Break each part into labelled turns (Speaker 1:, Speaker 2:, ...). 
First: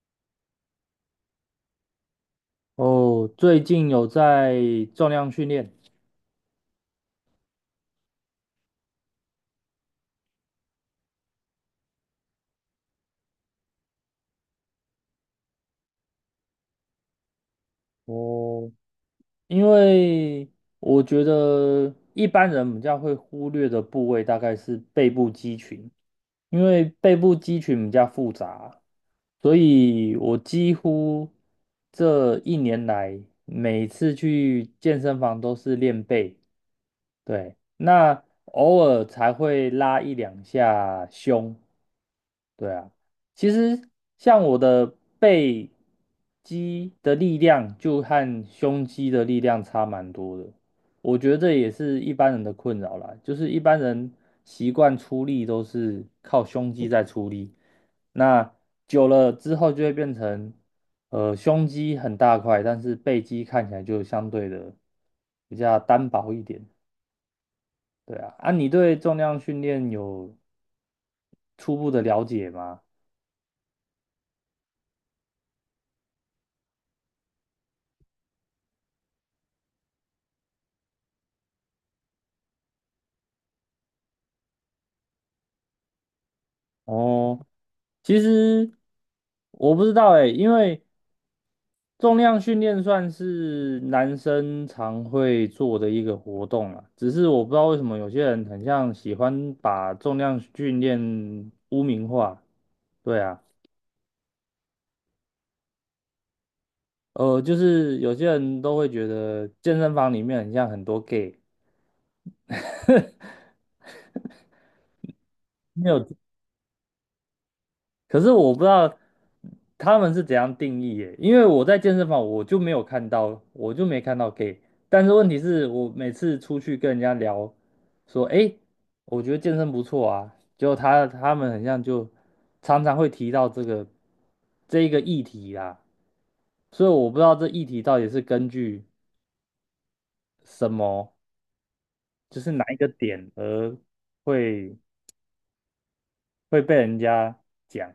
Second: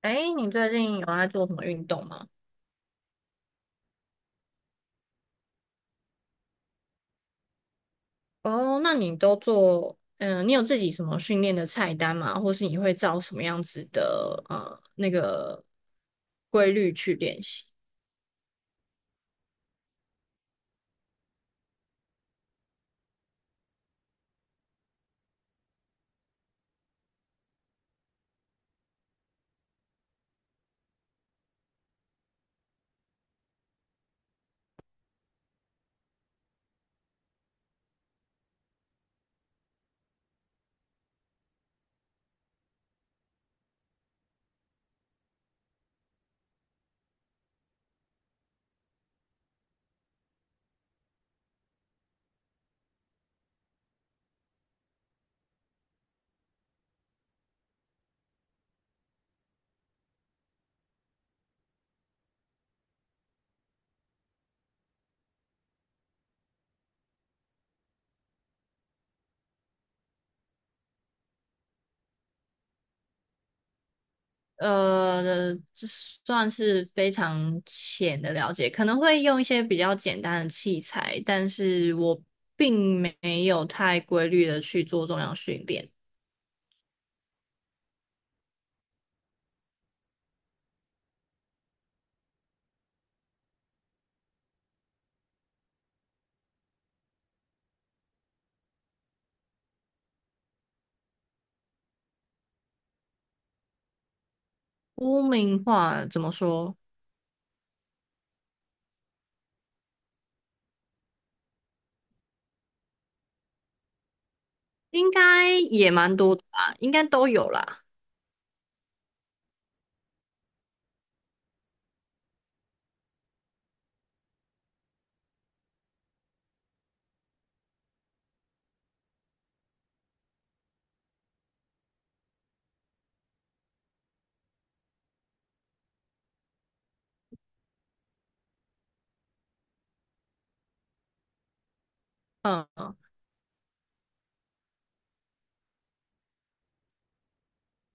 Speaker 1: 哎，你最近有在做什么运动吗？
Speaker 2: 哦，最近有在重量训练。
Speaker 1: 哦，那你都做，嗯，你有自己什么训练的菜单吗？或是你会照什么样子的规律去练习？
Speaker 2: 哦，因为我觉得一般人比较会忽略的部位大概是背部肌群，因为背部肌群比较复杂，所以我几乎这一年来每次去健身房都是练背，对，那偶尔才会拉一两下胸，对啊，其实像我的背肌的力量就和胸肌的力量差蛮多的，我觉得这也是一般人的困扰啦，就是一般人习惯出力都是靠胸肌在出力，那久了之后就会变成，胸肌很大块，但是背肌看起来就相对的比较单薄一点。对啊，啊，你对重量训练有初步的了解吗？
Speaker 1: 这算是非常浅的了解，可能会用一些比较简单的器材，但是我并没有太规律的去做重量训练。
Speaker 2: 哦。其实我不知道哎，因为重量训练算是男生常会做的一个活动啊，只是我不知道为什么有些人很像喜欢把重量训练污名化。对啊，
Speaker 1: 污名化怎么说？
Speaker 2: 就是有些人都会觉得健身房里面很像很多 gay，
Speaker 1: 应该
Speaker 2: 没
Speaker 1: 也
Speaker 2: 有，
Speaker 1: 蛮多的吧，应该都有啦。
Speaker 2: 可是我不知道他们是怎样定义耶，因为我在健身房我就没有看到，我就没看到 gay。但是问题是我每次出去跟人家聊，说，诶，我觉得健身不错啊，结果他们很像就常常会提到这一个议题啦，所以我不知道这议题到底是根据什么，就是哪一个
Speaker 1: 嗯。
Speaker 2: 点而会会被人家讲，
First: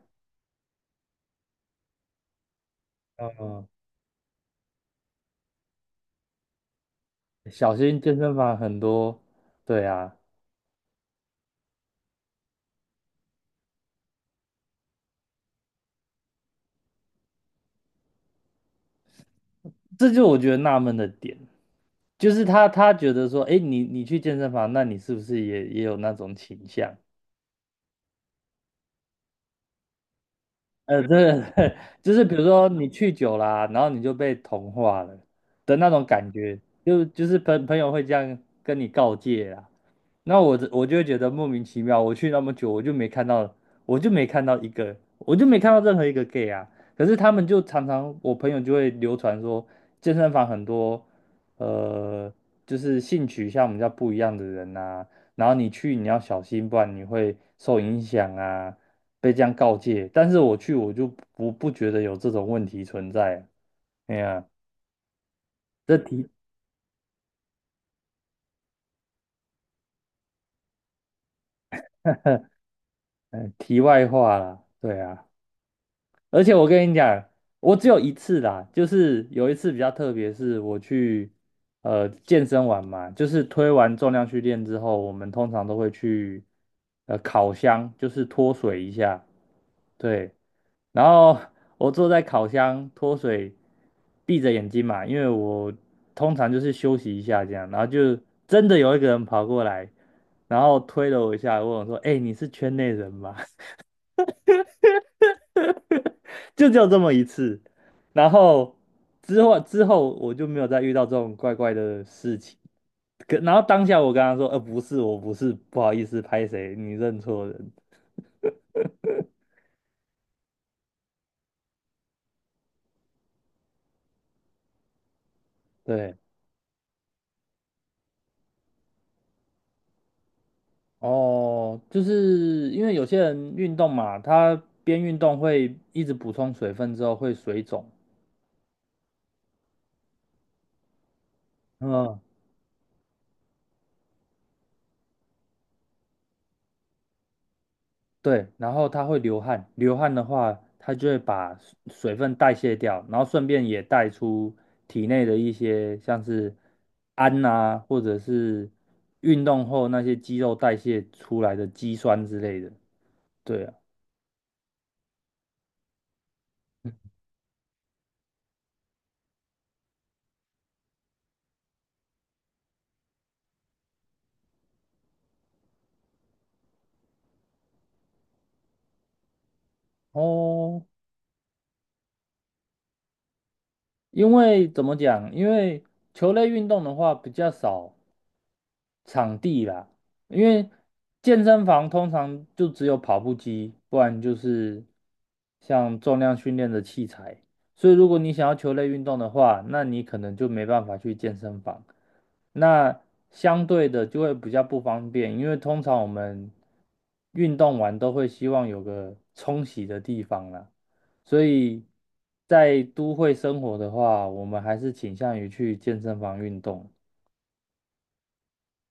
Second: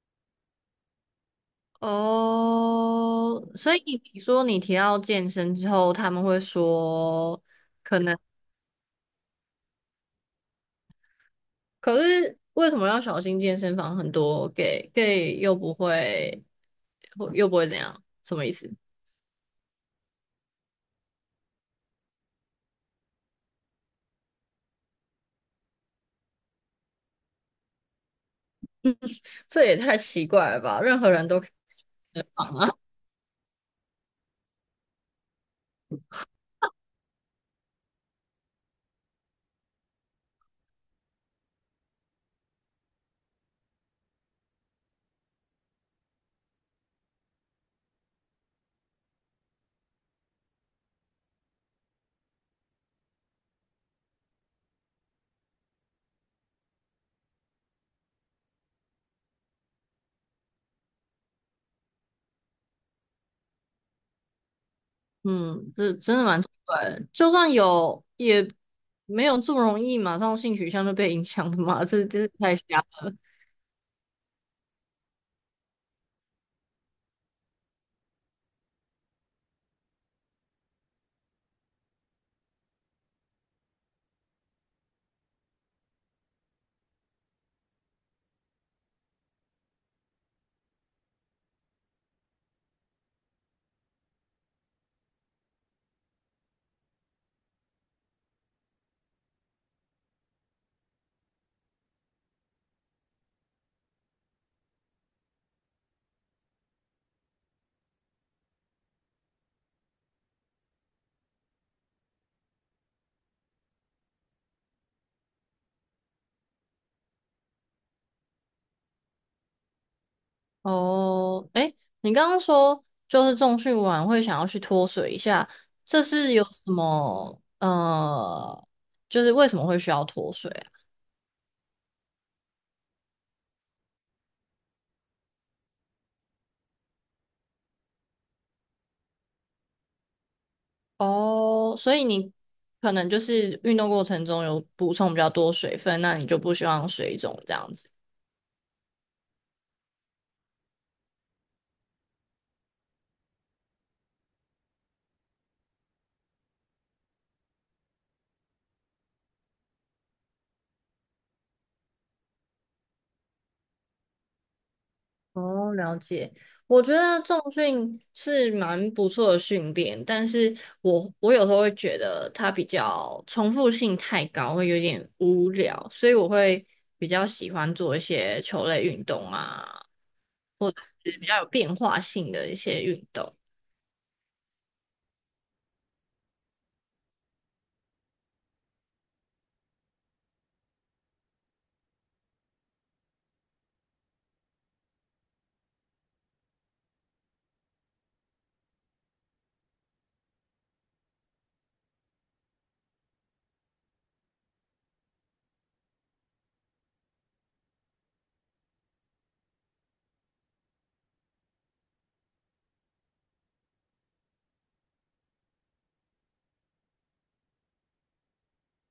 Speaker 1: 哦，
Speaker 2: 嗯，
Speaker 1: 所以你说你提到健身之后，他们会说
Speaker 2: 小
Speaker 1: 可
Speaker 2: 心健
Speaker 1: 能，
Speaker 2: 身房很多，对啊。
Speaker 1: 可是为什么要小心健身房很多 gay， gay 又不会，又不会怎样？什么意思？
Speaker 2: 这就我觉得纳闷的点，就是他觉得说，哎，你去健身房，那你是不是也有那种倾向？
Speaker 1: 这也太奇怪了吧！任何人都
Speaker 2: 对
Speaker 1: 可
Speaker 2: 对，就
Speaker 1: 以
Speaker 2: 是比如
Speaker 1: 放
Speaker 2: 说
Speaker 1: 啊。
Speaker 2: 你 去久啦、然后你就被同化了的那种感觉，就是朋友会这样跟你告诫啊。那我就会觉得莫名其妙，我去那么久，我就没看到，我就没看到一个，我就没看到任何一个 gay 啊。可是他们就常常，我朋友就会流传说，健身房很多，呃，就是性取向比较不一样的人呐、然后你去你要小心，不然你会受影响啊，被这样告诫。但是我去我就不觉得有这种问题存在啊。哎呀，
Speaker 1: 嗯，这
Speaker 2: 这
Speaker 1: 真的
Speaker 2: 题，
Speaker 1: 蛮奇怪的。就算有，也没有这么容易马上性取向就被影响的嘛，这是太瞎了。
Speaker 2: 题外话啦，对啊。而且我跟你讲，我只有一次啦，就是有一次比较特别，是我去健身完嘛，就是推完重量训练之后，我们通常都会去烤箱，就是脱水一下，对。然后我坐在烤箱脱水，闭着眼睛嘛，因为我通常就是休息一下这样，然后就真的有一个人跑过来，然后推了我一下，问我说："哎、你是圈内人吗？"就只有这么一次。然后之后我就没有再遇到这种怪怪的事情。可然后当下我跟他说，不是，我不是，不好意思，拍谁，你认错人。
Speaker 1: 哦，哎，你刚刚说就是重训完会想要去脱水一下，这
Speaker 2: 对，
Speaker 1: 是有什么就是为什么会需要脱水啊？
Speaker 2: 哦，就是因为有些人运动嘛，他边运动会一直补充水分之后会水肿。
Speaker 1: 哦，所以
Speaker 2: 嗯，
Speaker 1: 你可能就是运动过程中有补充比较多水分，那你就不希望水肿这样子。
Speaker 2: 对，然后它会流汗，流汗的话，它就会把水分代谢掉，然后顺便也带出体内的一些像是氨啊，或者是运动后那些肌肉代谢出来的肌酸之类的。对啊，
Speaker 1: 哦，了解。我觉得重训是蛮不错的训练，但是我有时候会觉得它比较重复性太高，会有点无聊，所以我会比较喜欢做一些球类运动啊，或者
Speaker 2: 哦，
Speaker 1: 是比较有变化性的一些运动。
Speaker 2: 因为怎么讲？因为球类运动的话比较少场地啦，因为健身房通常就只有跑步机，不然就是像重量训练的器材。所以如果你想要球类运动的话，那你可能就没办法去健身房。那相对的就会比较不方便，因为通常我们运动完都会希望有个冲洗的地方啦。所以在都会生活的话，我们还是倾向于去健身房运动。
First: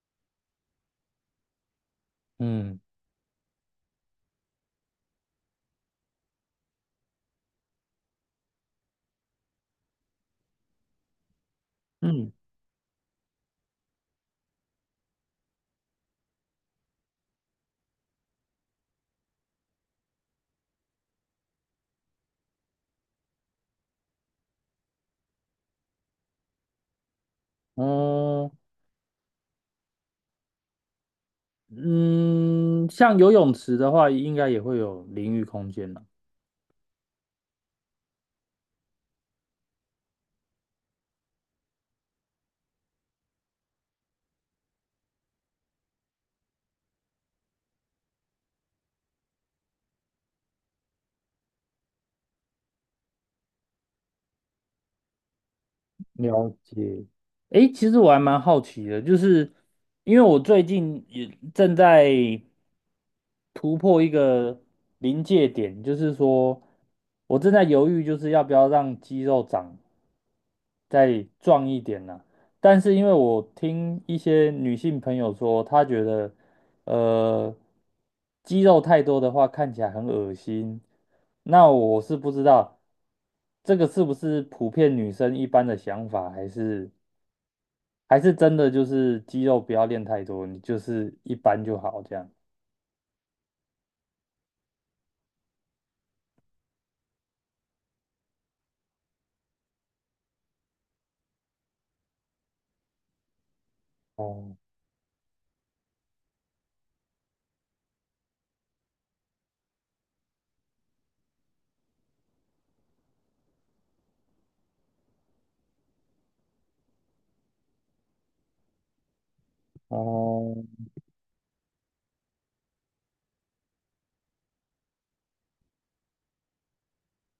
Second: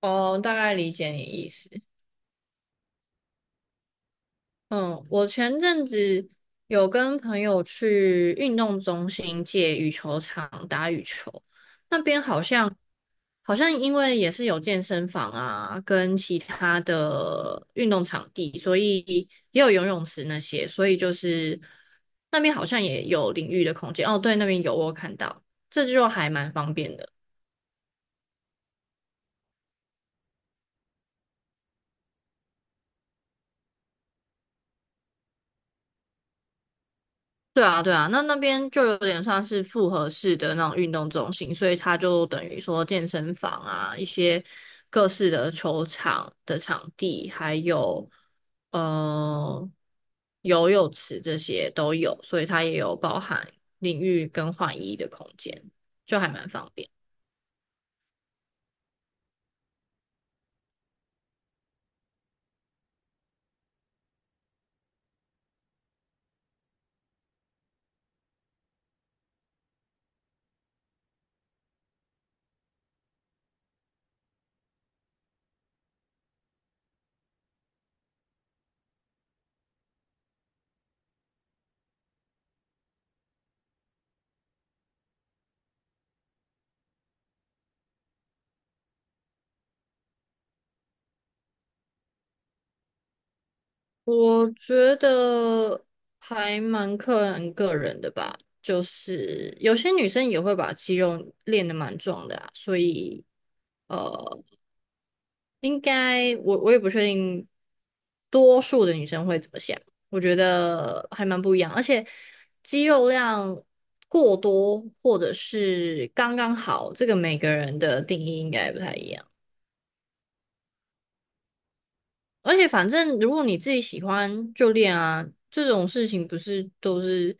Speaker 1: 哦，大概理解你意思。
Speaker 2: 嗯。
Speaker 1: 嗯，我前阵子有跟朋友去运动中心借羽球场打羽球，那边
Speaker 2: 嗯，
Speaker 1: 好像好像因为也是有健身房啊，跟其他的运动场地，所以也有游泳池那些，所以就是那边好像也有淋浴的空间。哦，对，那边有我有看到，这就还蛮方便的。
Speaker 2: 嗯，嗯，像游泳池的话，应该也会有淋浴空间了。
Speaker 1: 对啊，对啊，那那边就有点算是复合式的那种运动中心，所以它就等于说健身房啊，一些各式的球场的场地，还有呃游泳池这些都有，所以它也有包含淋浴跟换衣的空间，就还
Speaker 2: 了
Speaker 1: 蛮方便。
Speaker 2: 解。诶，其实我还蛮好奇的，就是因为我最近也正在突破一个临界点，就是说我正在犹豫，就是要不要让肌肉长再壮一点呢、但是因为我听一些女性朋友说，她觉得呃肌肉太多的话看起来很恶心，那我是不知道这个是不是普遍女生一般的想法，还是真的就是肌肉不要练太多，你就是一般就好这样。
Speaker 1: 我觉得还蛮看个人的吧，就是有些女生也会把肌肉练得蛮壮的啊，所以。呃，
Speaker 2: 哦
Speaker 1: 应该我也不确定，多数的女生会怎么想？我觉得还蛮不一样，而且肌肉量过多或者是刚刚好，这个每个人的定义应该不太一样。
Speaker 2: 哦
Speaker 1: 而且反正如果你自己喜欢就练啊，这种事情不是都是，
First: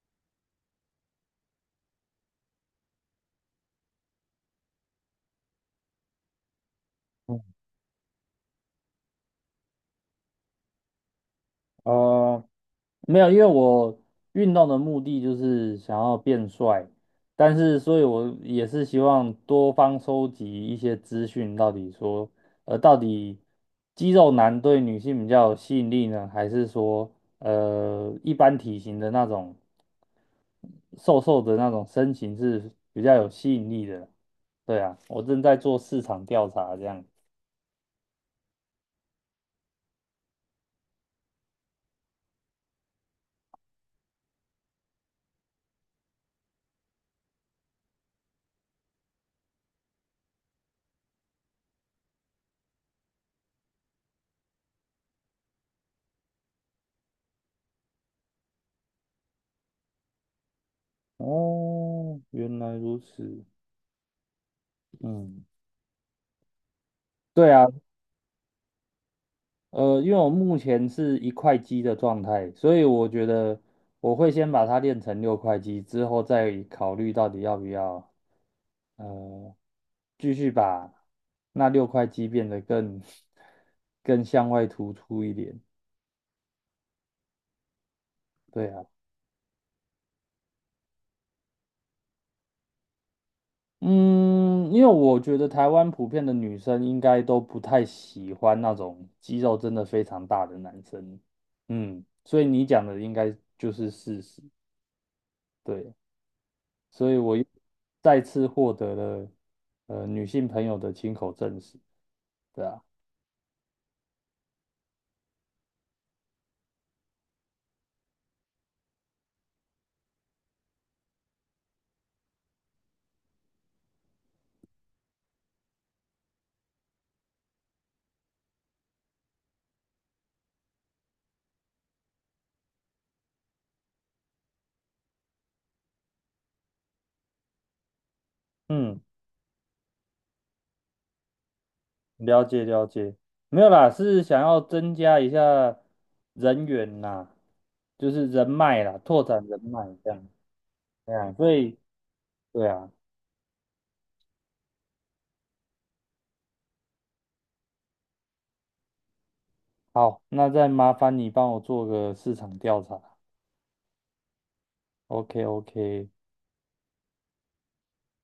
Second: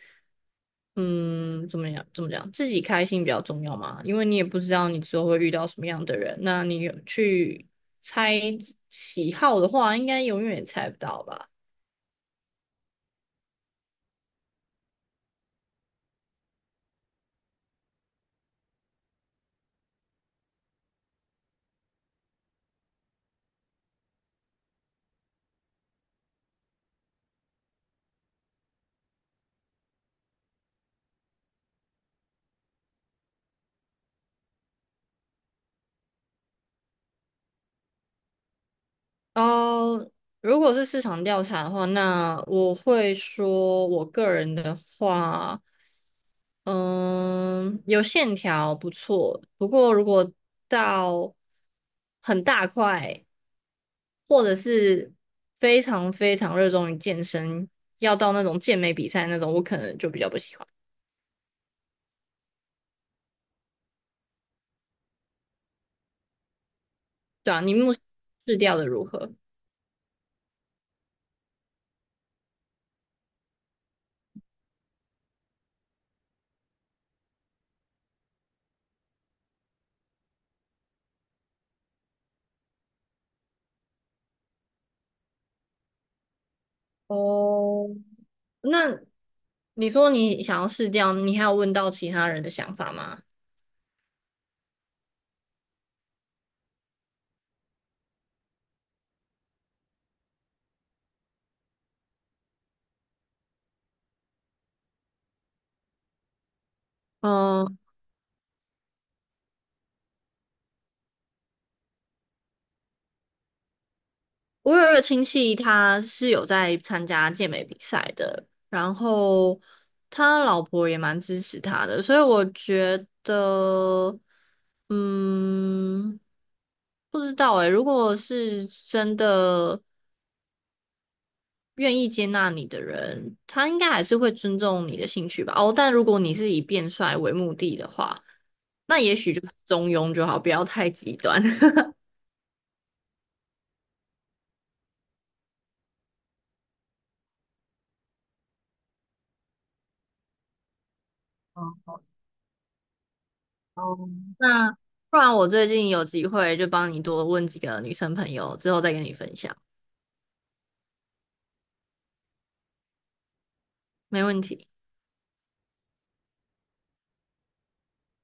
Speaker 1: 嗯，怎么讲，自己开心比较重要嘛，因为你也不知道你之后会遇到什么样的人，那你有去猜喜好的话，应该永远也猜不到吧。
Speaker 2: 哦，没有，因为我运动的目的就是想要变帅，但是所以我也是希望多方收集一些资讯，到底说，到底肌肉男对女性比较有吸引力呢，还是说，一般体型的那种瘦瘦的那种身形是比较有吸引力的？对啊，我正在做市场调查，这样。
Speaker 1: 哦，如果是市场调查的话，那我会说，我个人的话，嗯，有线条不错，不过如果到很大块，或者是非常非常热衷于健身，要到那种健美比赛那种，我可能就比较不喜欢。
Speaker 2: 哦，原来如此。嗯，对
Speaker 1: 对啊，
Speaker 2: 啊。
Speaker 1: 你目前试掉的如何？
Speaker 2: 因为我目前是一块肌的状态，所以我觉得我会先把它练成六块肌，之后再考虑到底要不要呃继续把那六块肌变得更 更向外突出一点。
Speaker 1: 哦，
Speaker 2: 对啊，
Speaker 1: 那你说你想要试掉，你还有问到其他人的想法吗？
Speaker 2: 嗯，因为我觉得台湾普遍的女生应该都不太喜欢那种肌肉真的非常大的男生，嗯，所以你讲的应该就是事实。对。所以我又
Speaker 1: 嗯。
Speaker 2: 再次获得了女性朋友的亲口证实，对啊，
Speaker 1: 我有一个亲戚，他是有在参加健美比赛的，然后他老婆也蛮支持他的，所以我觉得，嗯，不知道诶，如果是真的愿意接纳你的人，他应该还是会尊重你的兴趣吧。哦，但如果你是以变帅为目的的话，那
Speaker 2: 嗯，
Speaker 1: 也许就是中庸就好，不要太极端。
Speaker 2: 了解了解，没有啦，是想要增加一下人员呐，就是人脉啦，拓展人脉这样，对啊，所以对啊，
Speaker 1: 哦，那不然我最近有机会就帮你多问几个女生朋友，之后再跟你分享，
Speaker 2: 好，那再麻烦你帮我做个市场调查
Speaker 1: 没问题。
Speaker 2: ，OK OK，